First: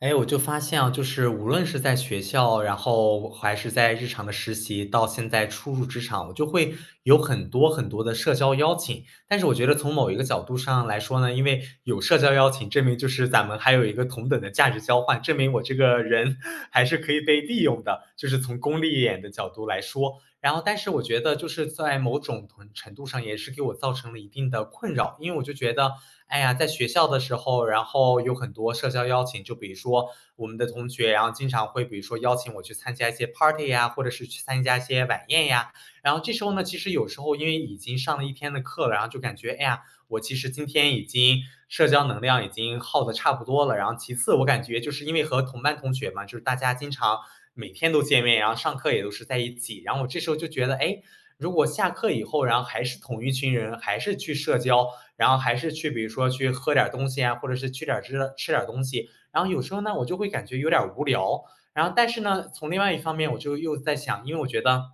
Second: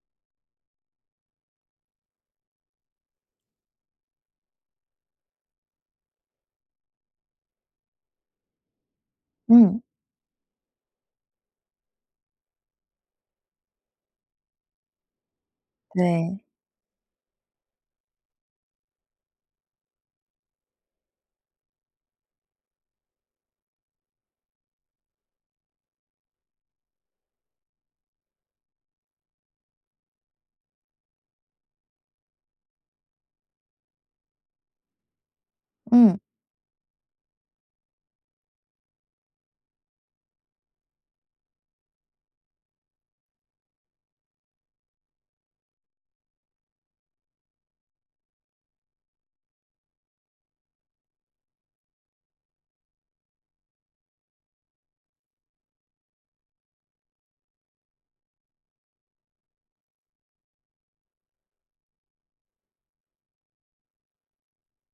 哎，我就发现啊，就是无论是在学校，然后还是在日常的实习，到现在初入职场，我就会有很多很多的社交邀请。但是我觉得嗯，从某一个角度上来说呢，因为有社交邀请，证明就是咱们还有一个同等的价值交换，证明我这个人 对，还是可以被利用的，就是从功利一点的角度来说。然后，但是我觉得就是在某种程度上也是给我造成了一定的困扰，因为我就觉得哎呀，在学校的时候，然后有很多社交邀请，就比如说我们的同学，然后经常会比如说邀请我去参加一些 party 呀，或者是去参加一些晚宴呀。然嗯，后这时候呢，其实有时候因为已经上了一天的课了，然后就感觉，哎呀，我其实今天已经社交能量已经耗的差不多了。然后其次，我感觉就是因为和同班同学嘛，就是大家经常每天都见面，然后上课也都是在一起，然后我这时候就觉得，哎，如果下课以后，然后还是同一群人，还是去社交，然后还是去比如说去喝点东西啊，或者是去点吃点东西，然后有时候呢，我就会感觉有点无聊。然后但是呢，从另外一方面，我就又在想，因为我觉得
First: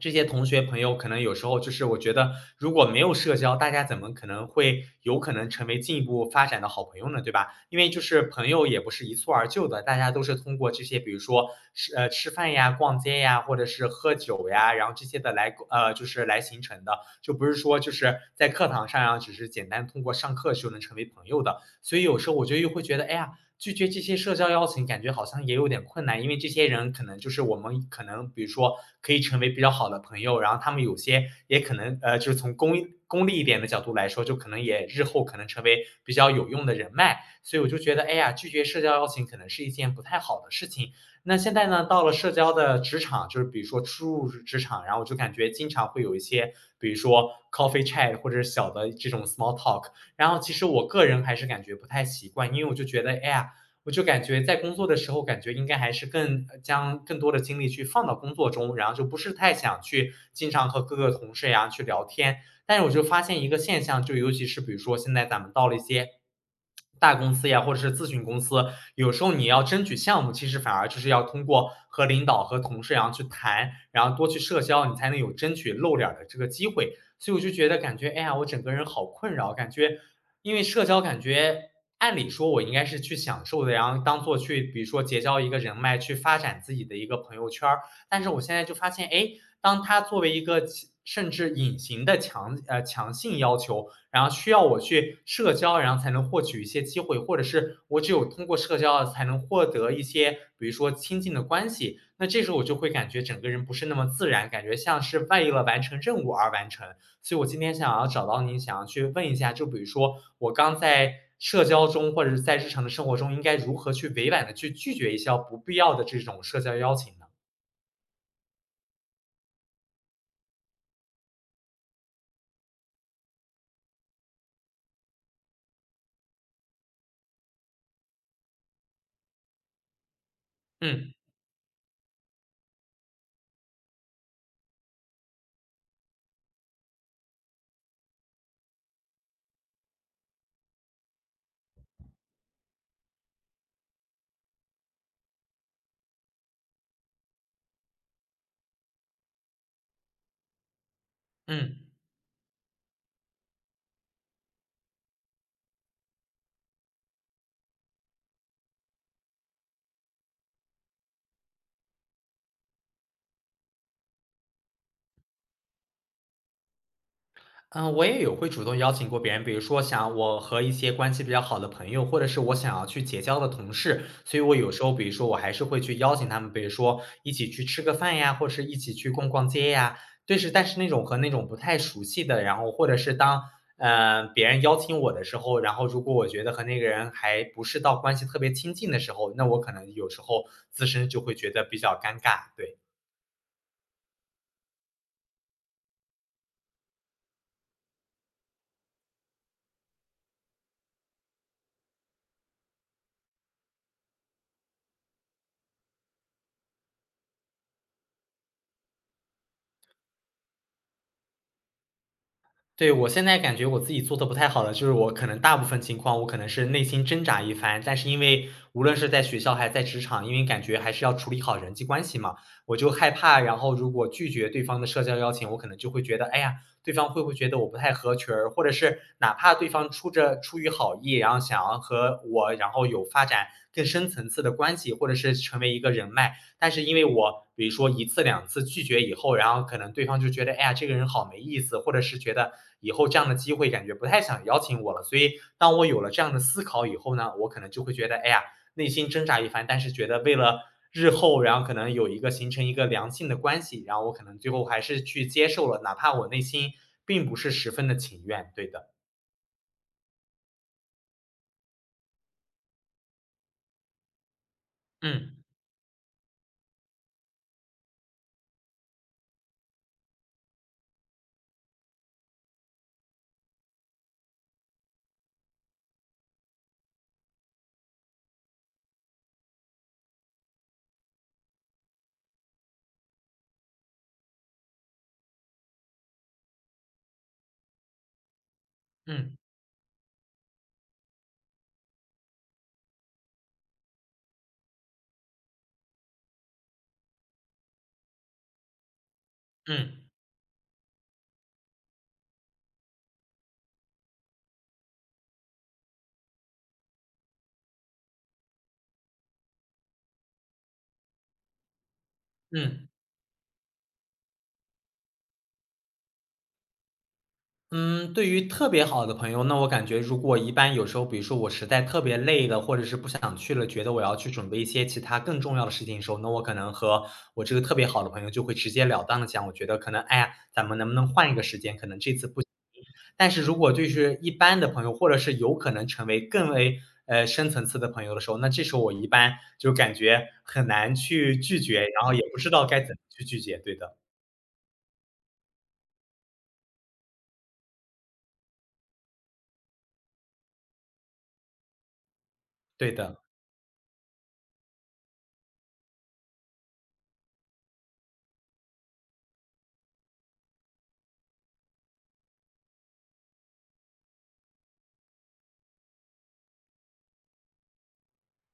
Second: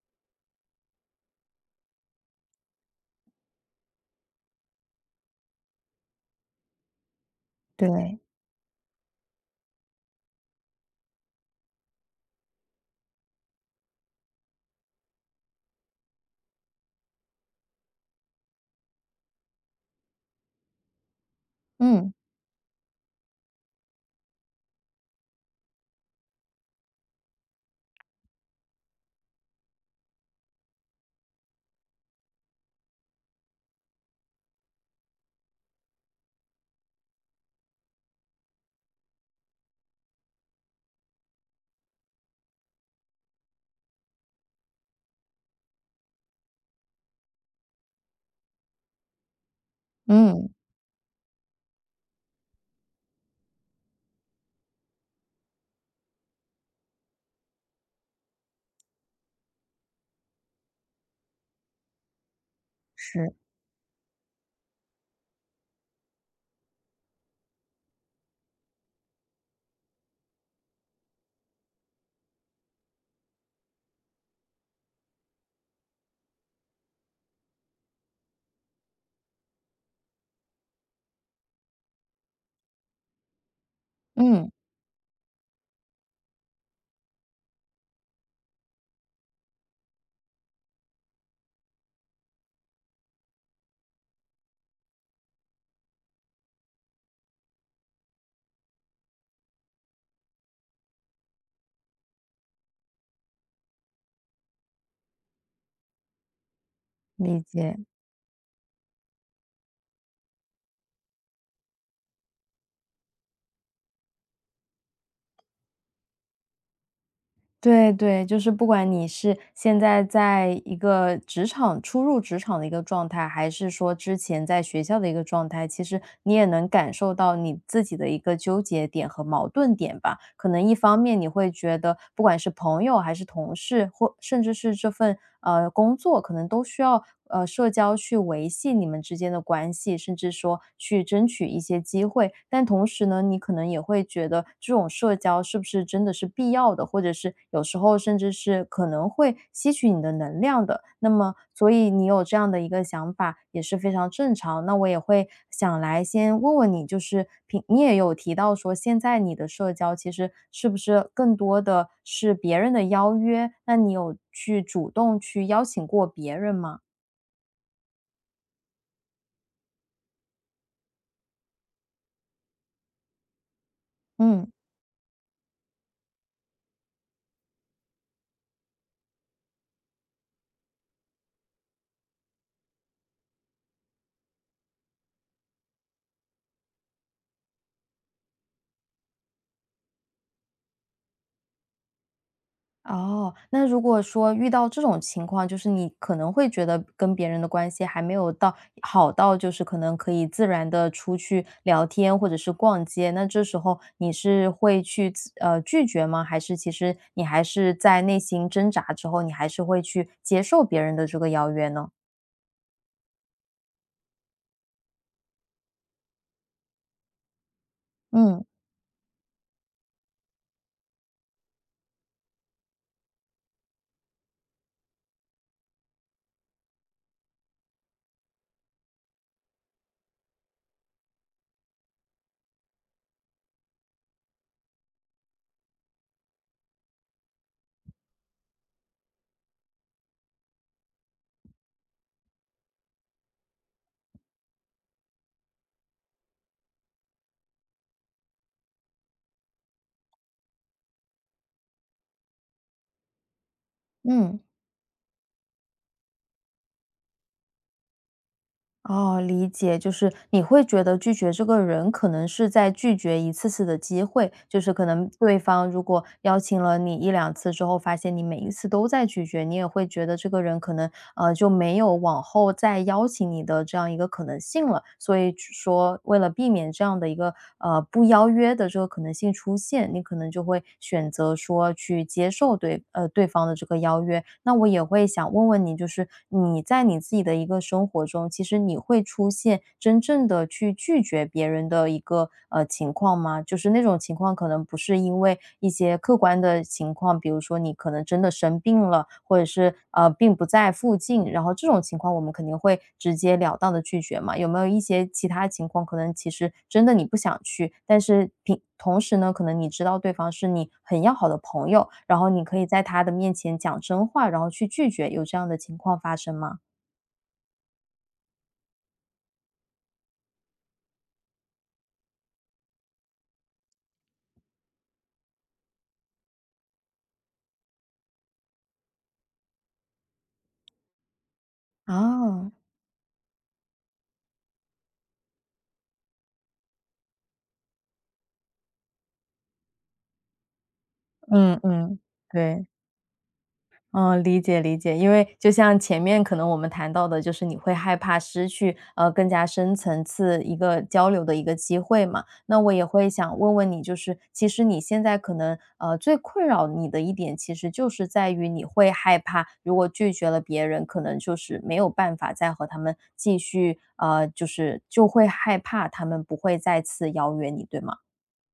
这些同学朋友可能有时候就是我觉得如果没有社交，大家怎么可能会有可能成为进一步发展的好朋友呢？对吧？因为就对，是朋友也不是一蹴而就的，大家都是通过这些，比如说吃饭呀、逛街呀，或者是喝酒呀，然后这些的就是来形成的，就不是说就是在课堂上啊，只是简单通过上课就能成为朋友的。所以嗯，有时候我就又会觉得，哎呀。拒绝这些社交邀请，感觉好像也有点困难，因为这些人可能就是我们可能，比如说可以成为比较好的朋友，然后他们有些也可能，就是从功利一点的角度来说，就可能也日后可能成为比较有用的人脉，所以我就觉得，哎呀，拒绝社交邀请可能是一件不太好的事情。那现在呢，到了社交的职场，就是比如说初入职场，然后我就感觉经常会有一些，比如说 coffee chat 或者小的这种 small talk，然后嗯，其实我个人还是感觉不太习惯，因为我就觉得，哎呀，我就感觉在工作的时候，感觉应该还是将更多的精力去放到工作中，然后就不是太想去经常和各个同事呀去聊天，但是我就发是，现一个现象，就尤其是比如说现在咱们到了一些大公司呀，或者是咨询公司，有时候你要争取项目，其实反而就是要通过和领导和同事然后去谈，然后多去社交，你才能有争取露脸的这个机会。所以我就觉得感觉，哎呀，我整个人好困扰，感觉因为社交，感觉按理说我应该是去享受的，然后当做嗯，去，比如说结交一个人脉，去发展自己的一个朋友圈儿，但是我现在就发现，哎，当它作为一个甚至隐形的强性要求，然后需要我去社交，然后才能获取一些机会，或者是我只有通过社交才能获得一些，比如说亲近的关系。那这时候我就会感觉整个人不是那么自然，感觉像是为了完成任务而完成。所以理我今天解。想要找到您，想要去问一下，就比如说我刚在社交中或者是在日常的生活中，应该如何去委婉的去拒绝一些不必要的这种社交邀请呢？对对，就是不管你是现在在一个职场初入职场的一个状态，还是说之前在学校的一个状态，其实你也能感受到你自己的一个纠结点和矛盾点吧。可能一方嗯。面你会觉得，不管是朋友还是同事，或甚至是这份工作，可能都需要社交去维系你们之间的关系，甚至说去争取一些机会。但同时呢，你可能也会觉得这种社交是不是真的是必要的，或者是有时候甚至是可能会吸取你的能量的。那么，所嗯以你有这样的一个想法也是非常正常。那我也会想来先问问你，就是你也有提到说，现在你的社交其实是不是更多的是别人的邀约？那你有去主动去邀请过别人吗？嗯，呃，我也有会主动邀请过别人，比如说想我和一些关系比较好的朋友，或者是我想要去结交的同事，所以嗯，我有时候，比如说我还是会去邀请他们，比如说一起去吃个饭呀，或者是一起去逛逛街呀。对，是，但是那种和那种不太熟悉的，然后或者是当别人邀请我的时候，然后如果我觉得和那个人还不是到关系特别亲近的时候，那我可能有时候自身就会觉得比较尴尬，对。哦，那如果说遇到这种情况，就是你可能会觉得跟别人的关系还没有到好到，就是可能可以自然的出去聊天或者是逛街，那这时候你是会去拒绝吗？还是其实你还是在内心挣扎之后，你还是会去接受别人的这个邀约呢？对，我现在感觉我自己做的不太好了，就是我可能大部分情况，我可能是内心挣扎一番，但是因嗯为无论是在学校还是在职场，因为感觉还是要处理好人际关系嘛，我就害怕，然后如果拒绝对方的社交邀请，我可能就会觉得，哎呀，对方会不会觉得我不太合群儿，或者是哪怕对方出于好意，然后想要和我，然后有发展更深层次的关系，或者是成为一个人脉，但是因为我比如说一次两次拒绝以后，然后可能对方就觉得，哎呀，这个人好没意思，或者是觉得以后这样的机会感觉不太想邀请我了。所以当我有了这样的思考以后呢，我可能就会觉得，哎呀，内心挣扎一番，但是觉得为了日后，然后可能有一个形成一个良性的关系，然后我可能嗯。最后还是去接受了，哪怕我内心并不是十分的情愿。对的，哦，理解，就是你会觉得拒绝这个人可能是在拒绝一次次的机会，就是可能对嗯方如果邀请了你一两次之后，发现你每一次都在拒绝，你也会觉得这个人可能就没有往后再邀请你的这样一个可能性了。所以只说为了避免这样的一个不邀约的这个可能性出现，你可能就会选择说去接受对方的这个邀约。那我也会想问问你，就是你在你自己的一个，生活中，其实你会出嗯现真正的去拒绝别人的一个情况吗？就是那种情况可能不是因为一些客观的情况，比如说你可能真的生病了，或者是嗯并不在附近，然后这种情况我们肯定会直截了当的拒绝嘛。有没有一些其他情况，可能其实真的你不想去，但是同时呢，可能你知道对方是你很要好的朋友，然后你可以在嗯。他的面前讲真话，然后去拒绝，有这样的情况发生吗？嗯，对于特别好的朋友，那我感觉如果一般有时候，比如说我实在特别累了，或者是不想去了，觉得我要去准备一些其他更重要的事情的时候，那我可能和我这个特别好的朋友就会直截了当的讲，我觉得可能，哎呀，咱们能不能换一个时间？可能这次不行。啊，但是如果就是一般的朋友，或者是有可能成为更为深层次的朋友的时候，那这时候我一般就感觉很难去嗯拒绝，嗯，然后也不知道对，该怎么去拒绝。对的，嗯，理解理解。因为就像前面可能我们谈到的，就是你会害怕失去，更加深层次一个交流的一个机会嘛。那我也对会的，想问问你，就是其实你现在可能，最困扰你的一点，其实就是在于你会害怕，如果拒绝了别人，可能就是没有办法再和他们继续，就是就会害怕他们不会再次邀约你，对吗？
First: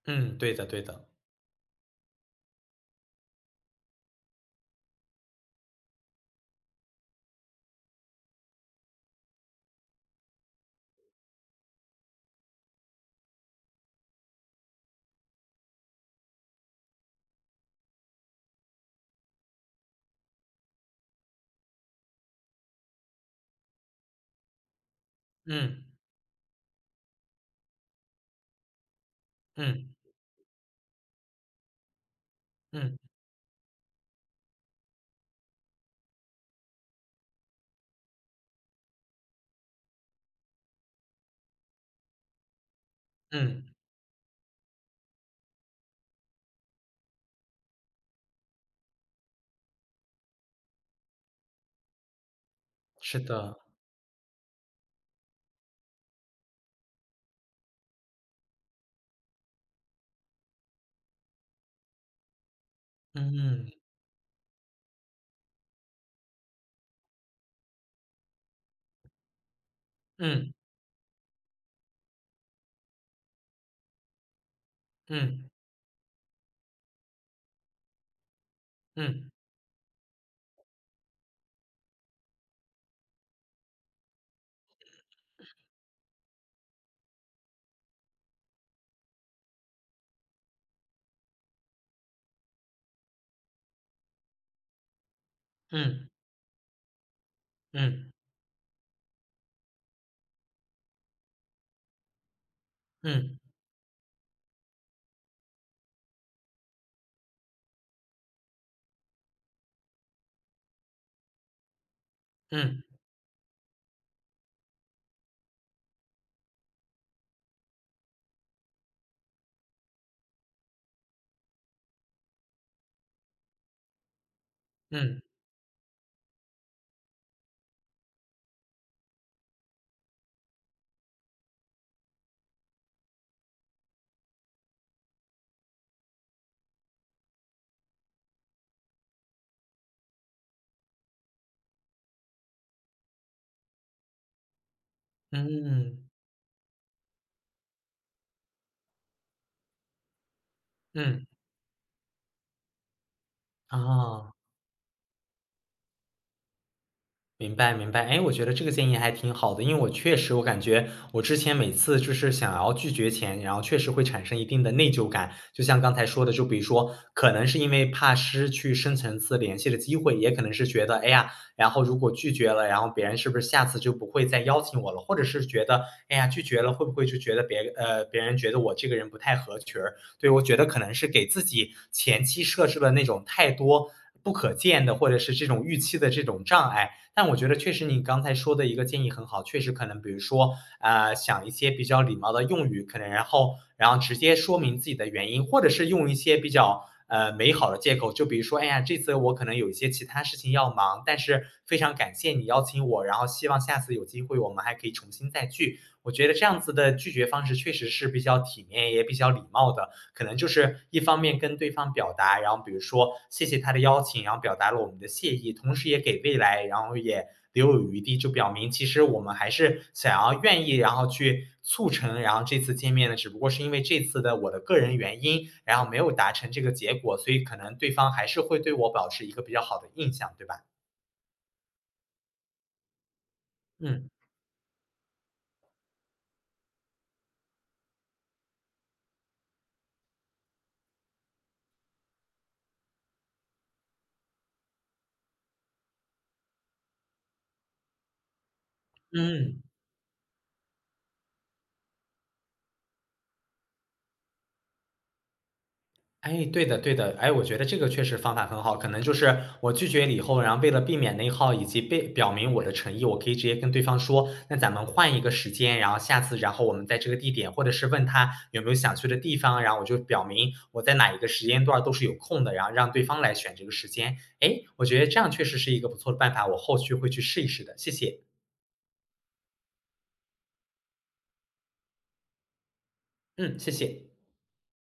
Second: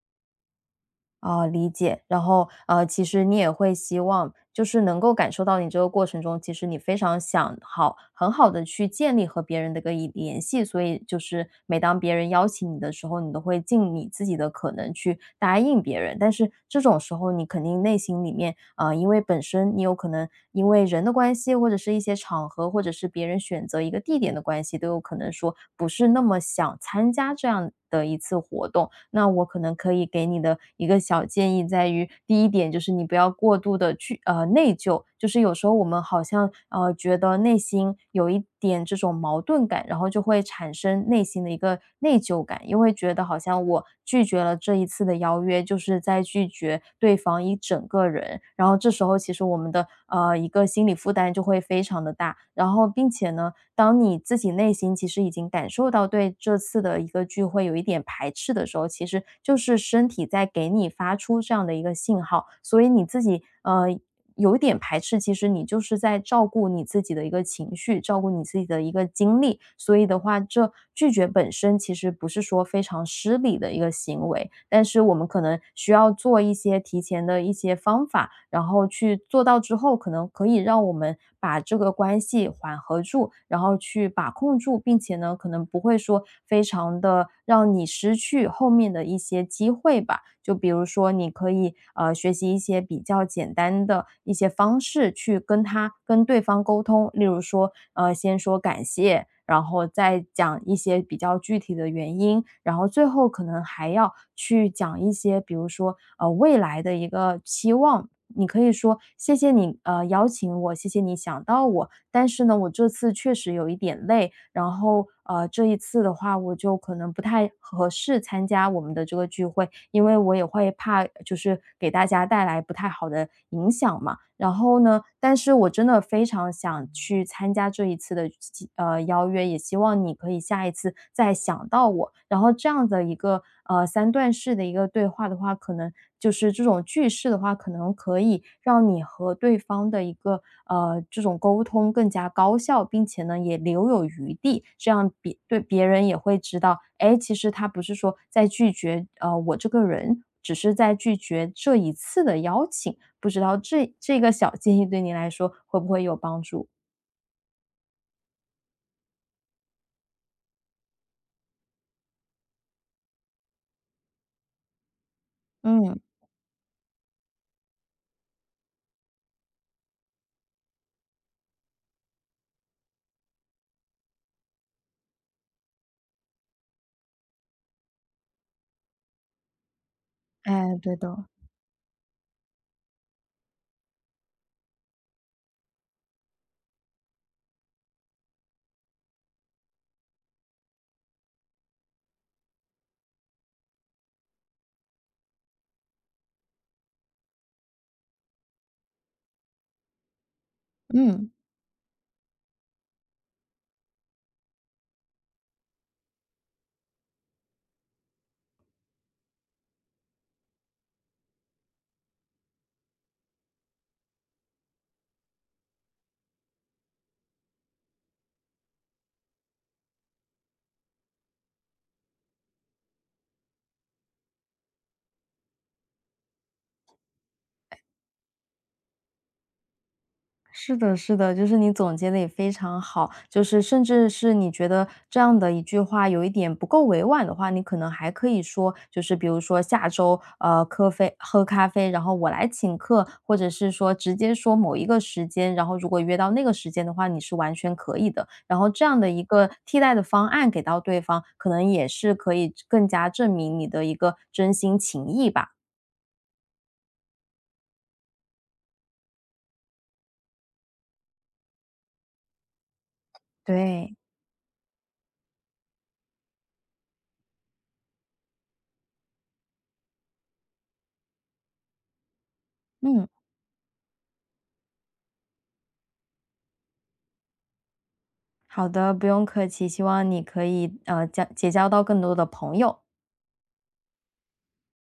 嗯，对的，对的，啊，理解。然后，其实你也会希望，就是能够感受到你这个过程中，其实你非常想好，很好的去建立和别人的个一联系。所以，就是每当别人邀请你的时候，你都会尽你自己的可能去答应别人。但是这种时候，你肯定内心里面啊，因为本身你有可能因为人的关系，或者是一些场合，或者是别人选择一个地点的关系，都有可能说嗯不是那么想参加这样的一次活动。那我可能嗯可以给你的一个小建议在于，第一点就是嗯。你不要过度的去内疚，就是有时候我们好像觉得内心有一点这种矛盾感，然后就会产生内心的一个内疚感，因为觉得好嗯，像我拒绝了这一次的邀约，就是在拒绝对方一整个人。然后这时候其实我们的一个心理负担就会非常的大，然后并是且呢，的，当你自己内心其实已经感受到对这次的一个聚会有一点排斥的时候，其实就是身体在给你发出这样的一个信号，所以你自己嗯有一点排斥，其实你就是在照顾你自己的一个情绪，照顾你自己的一个精力。所以的话，嗯这拒绝本身其实不是说非常失礼的一个行为，但是我们可嗯能需要做一些提前的一些方法，然后去嗯做到之后，可能可以让我们把这个关系缓和住，然后去把控住，并且呢，可能不会说非常的让你失去后面的一些机会吧。就比如说，你可以学习一些比较简单的一些方式去跟他嗯跟对方沟通，例如说，嗯先说感谢，然后再讲一些比较具体的原因，然后最后嗯可能还要去讲一些，比如说未来的一个期望。你可以说谢谢你，邀请我，谢谢你想到我。但是呢，我嗯这次确实有一点累，然后这一次的话，我就可能不太合适参加我们的这个聚会，因为我也会怕就是给大家带来不太好的影响嘛。然后呢，嗯但是我真的非常想去参加这一次的邀约，也希望你可以下一次再想到我。然后这样的一个，三段式的一个对话的话，可能就是这种句式的话，可能可以让你和对方的一个，这种沟通更加高效，并且呢，也留有余地，这样别嗯对别人嗯也会知道，哎，其实他不是说在拒绝，我这个人。只是在拒嗯，绝这一次的邀请，不知道这个啊。小建议对您来说会不会有帮助？明白明白，哎，我觉得这个建议还挺好的，因为我确实我感觉我之前每次就是想要拒绝前，然后确实会产生一定的内疚感。就像刚嗯，才说的，就比如说，可能是因为怕失去深层次联系的机会，也可能是觉得，哎呀，然后如果拒绝了，然后别人是不是下次就不会再邀请我了？或者是觉得，哎呀，拒绝了会不会就觉得别人觉得我这个人不太合群儿？对，我觉得可哎，能对是给的，自己前期设置了那种太多不可见的，或者是这种预期的这种障碍。但我觉得确实你刚才说的一个建议很好，确实可能比如说，呃，想一些比较礼貌的用语，可能然后直接说明自己的原因，或者是用一些比较美好的借口，就比如说，哎呀，这次我可能有一些其他事情要忙，但嗯。是非常感谢你邀请我，然后希望下次有机会我们还可以重新再聚。我觉得这样子的拒绝方式确实是比较体面也比较礼貌的。可能就是一方面跟对方表达，然后比如说谢谢他的邀请，然后表达了我们的谢意，同时也给未来，然后也留有余地，就表明其实我们还是想要愿意，然后去促成，然后这次见面呢，只不过是因为这次的我的个人原因，然后没有达成这个结果，所以可能对方还是会对我保持一个比较好的印象，对吧？是的，是的，就是你总结的也非常好，就是甚嗯至是你觉得这样的一句话有一点不够委婉的话，你可能还可以说，就是比如说下周喝咖啡，然后我来请客，或者是说直接说某一个时间，然后如果约到那个时间的话，你是完全可以的。然后这样的一个嗯。替代的方案给到对方，可能也是可以更加证明你的一个真心情谊吧。哎，对的对的。哎，我觉得这个确实方法很好，可能就是我拒绝了以后，然后为了避免内耗以及被表明我的诚意，我可以直接跟对对，方说，那咱们换一个时间，然后下次，然后我们在这个地点，或者是问他有没有想去的地方，然后我就表明我在哪一个时间段儿都是有空的，然后让对嗯。方来选这个时间。哎，我觉得这样确实是一个不错的办法，我后续会去试一试的，谢谢。好的，不用客气，希望你可以结交到更多的朋友。嗯，谢谢。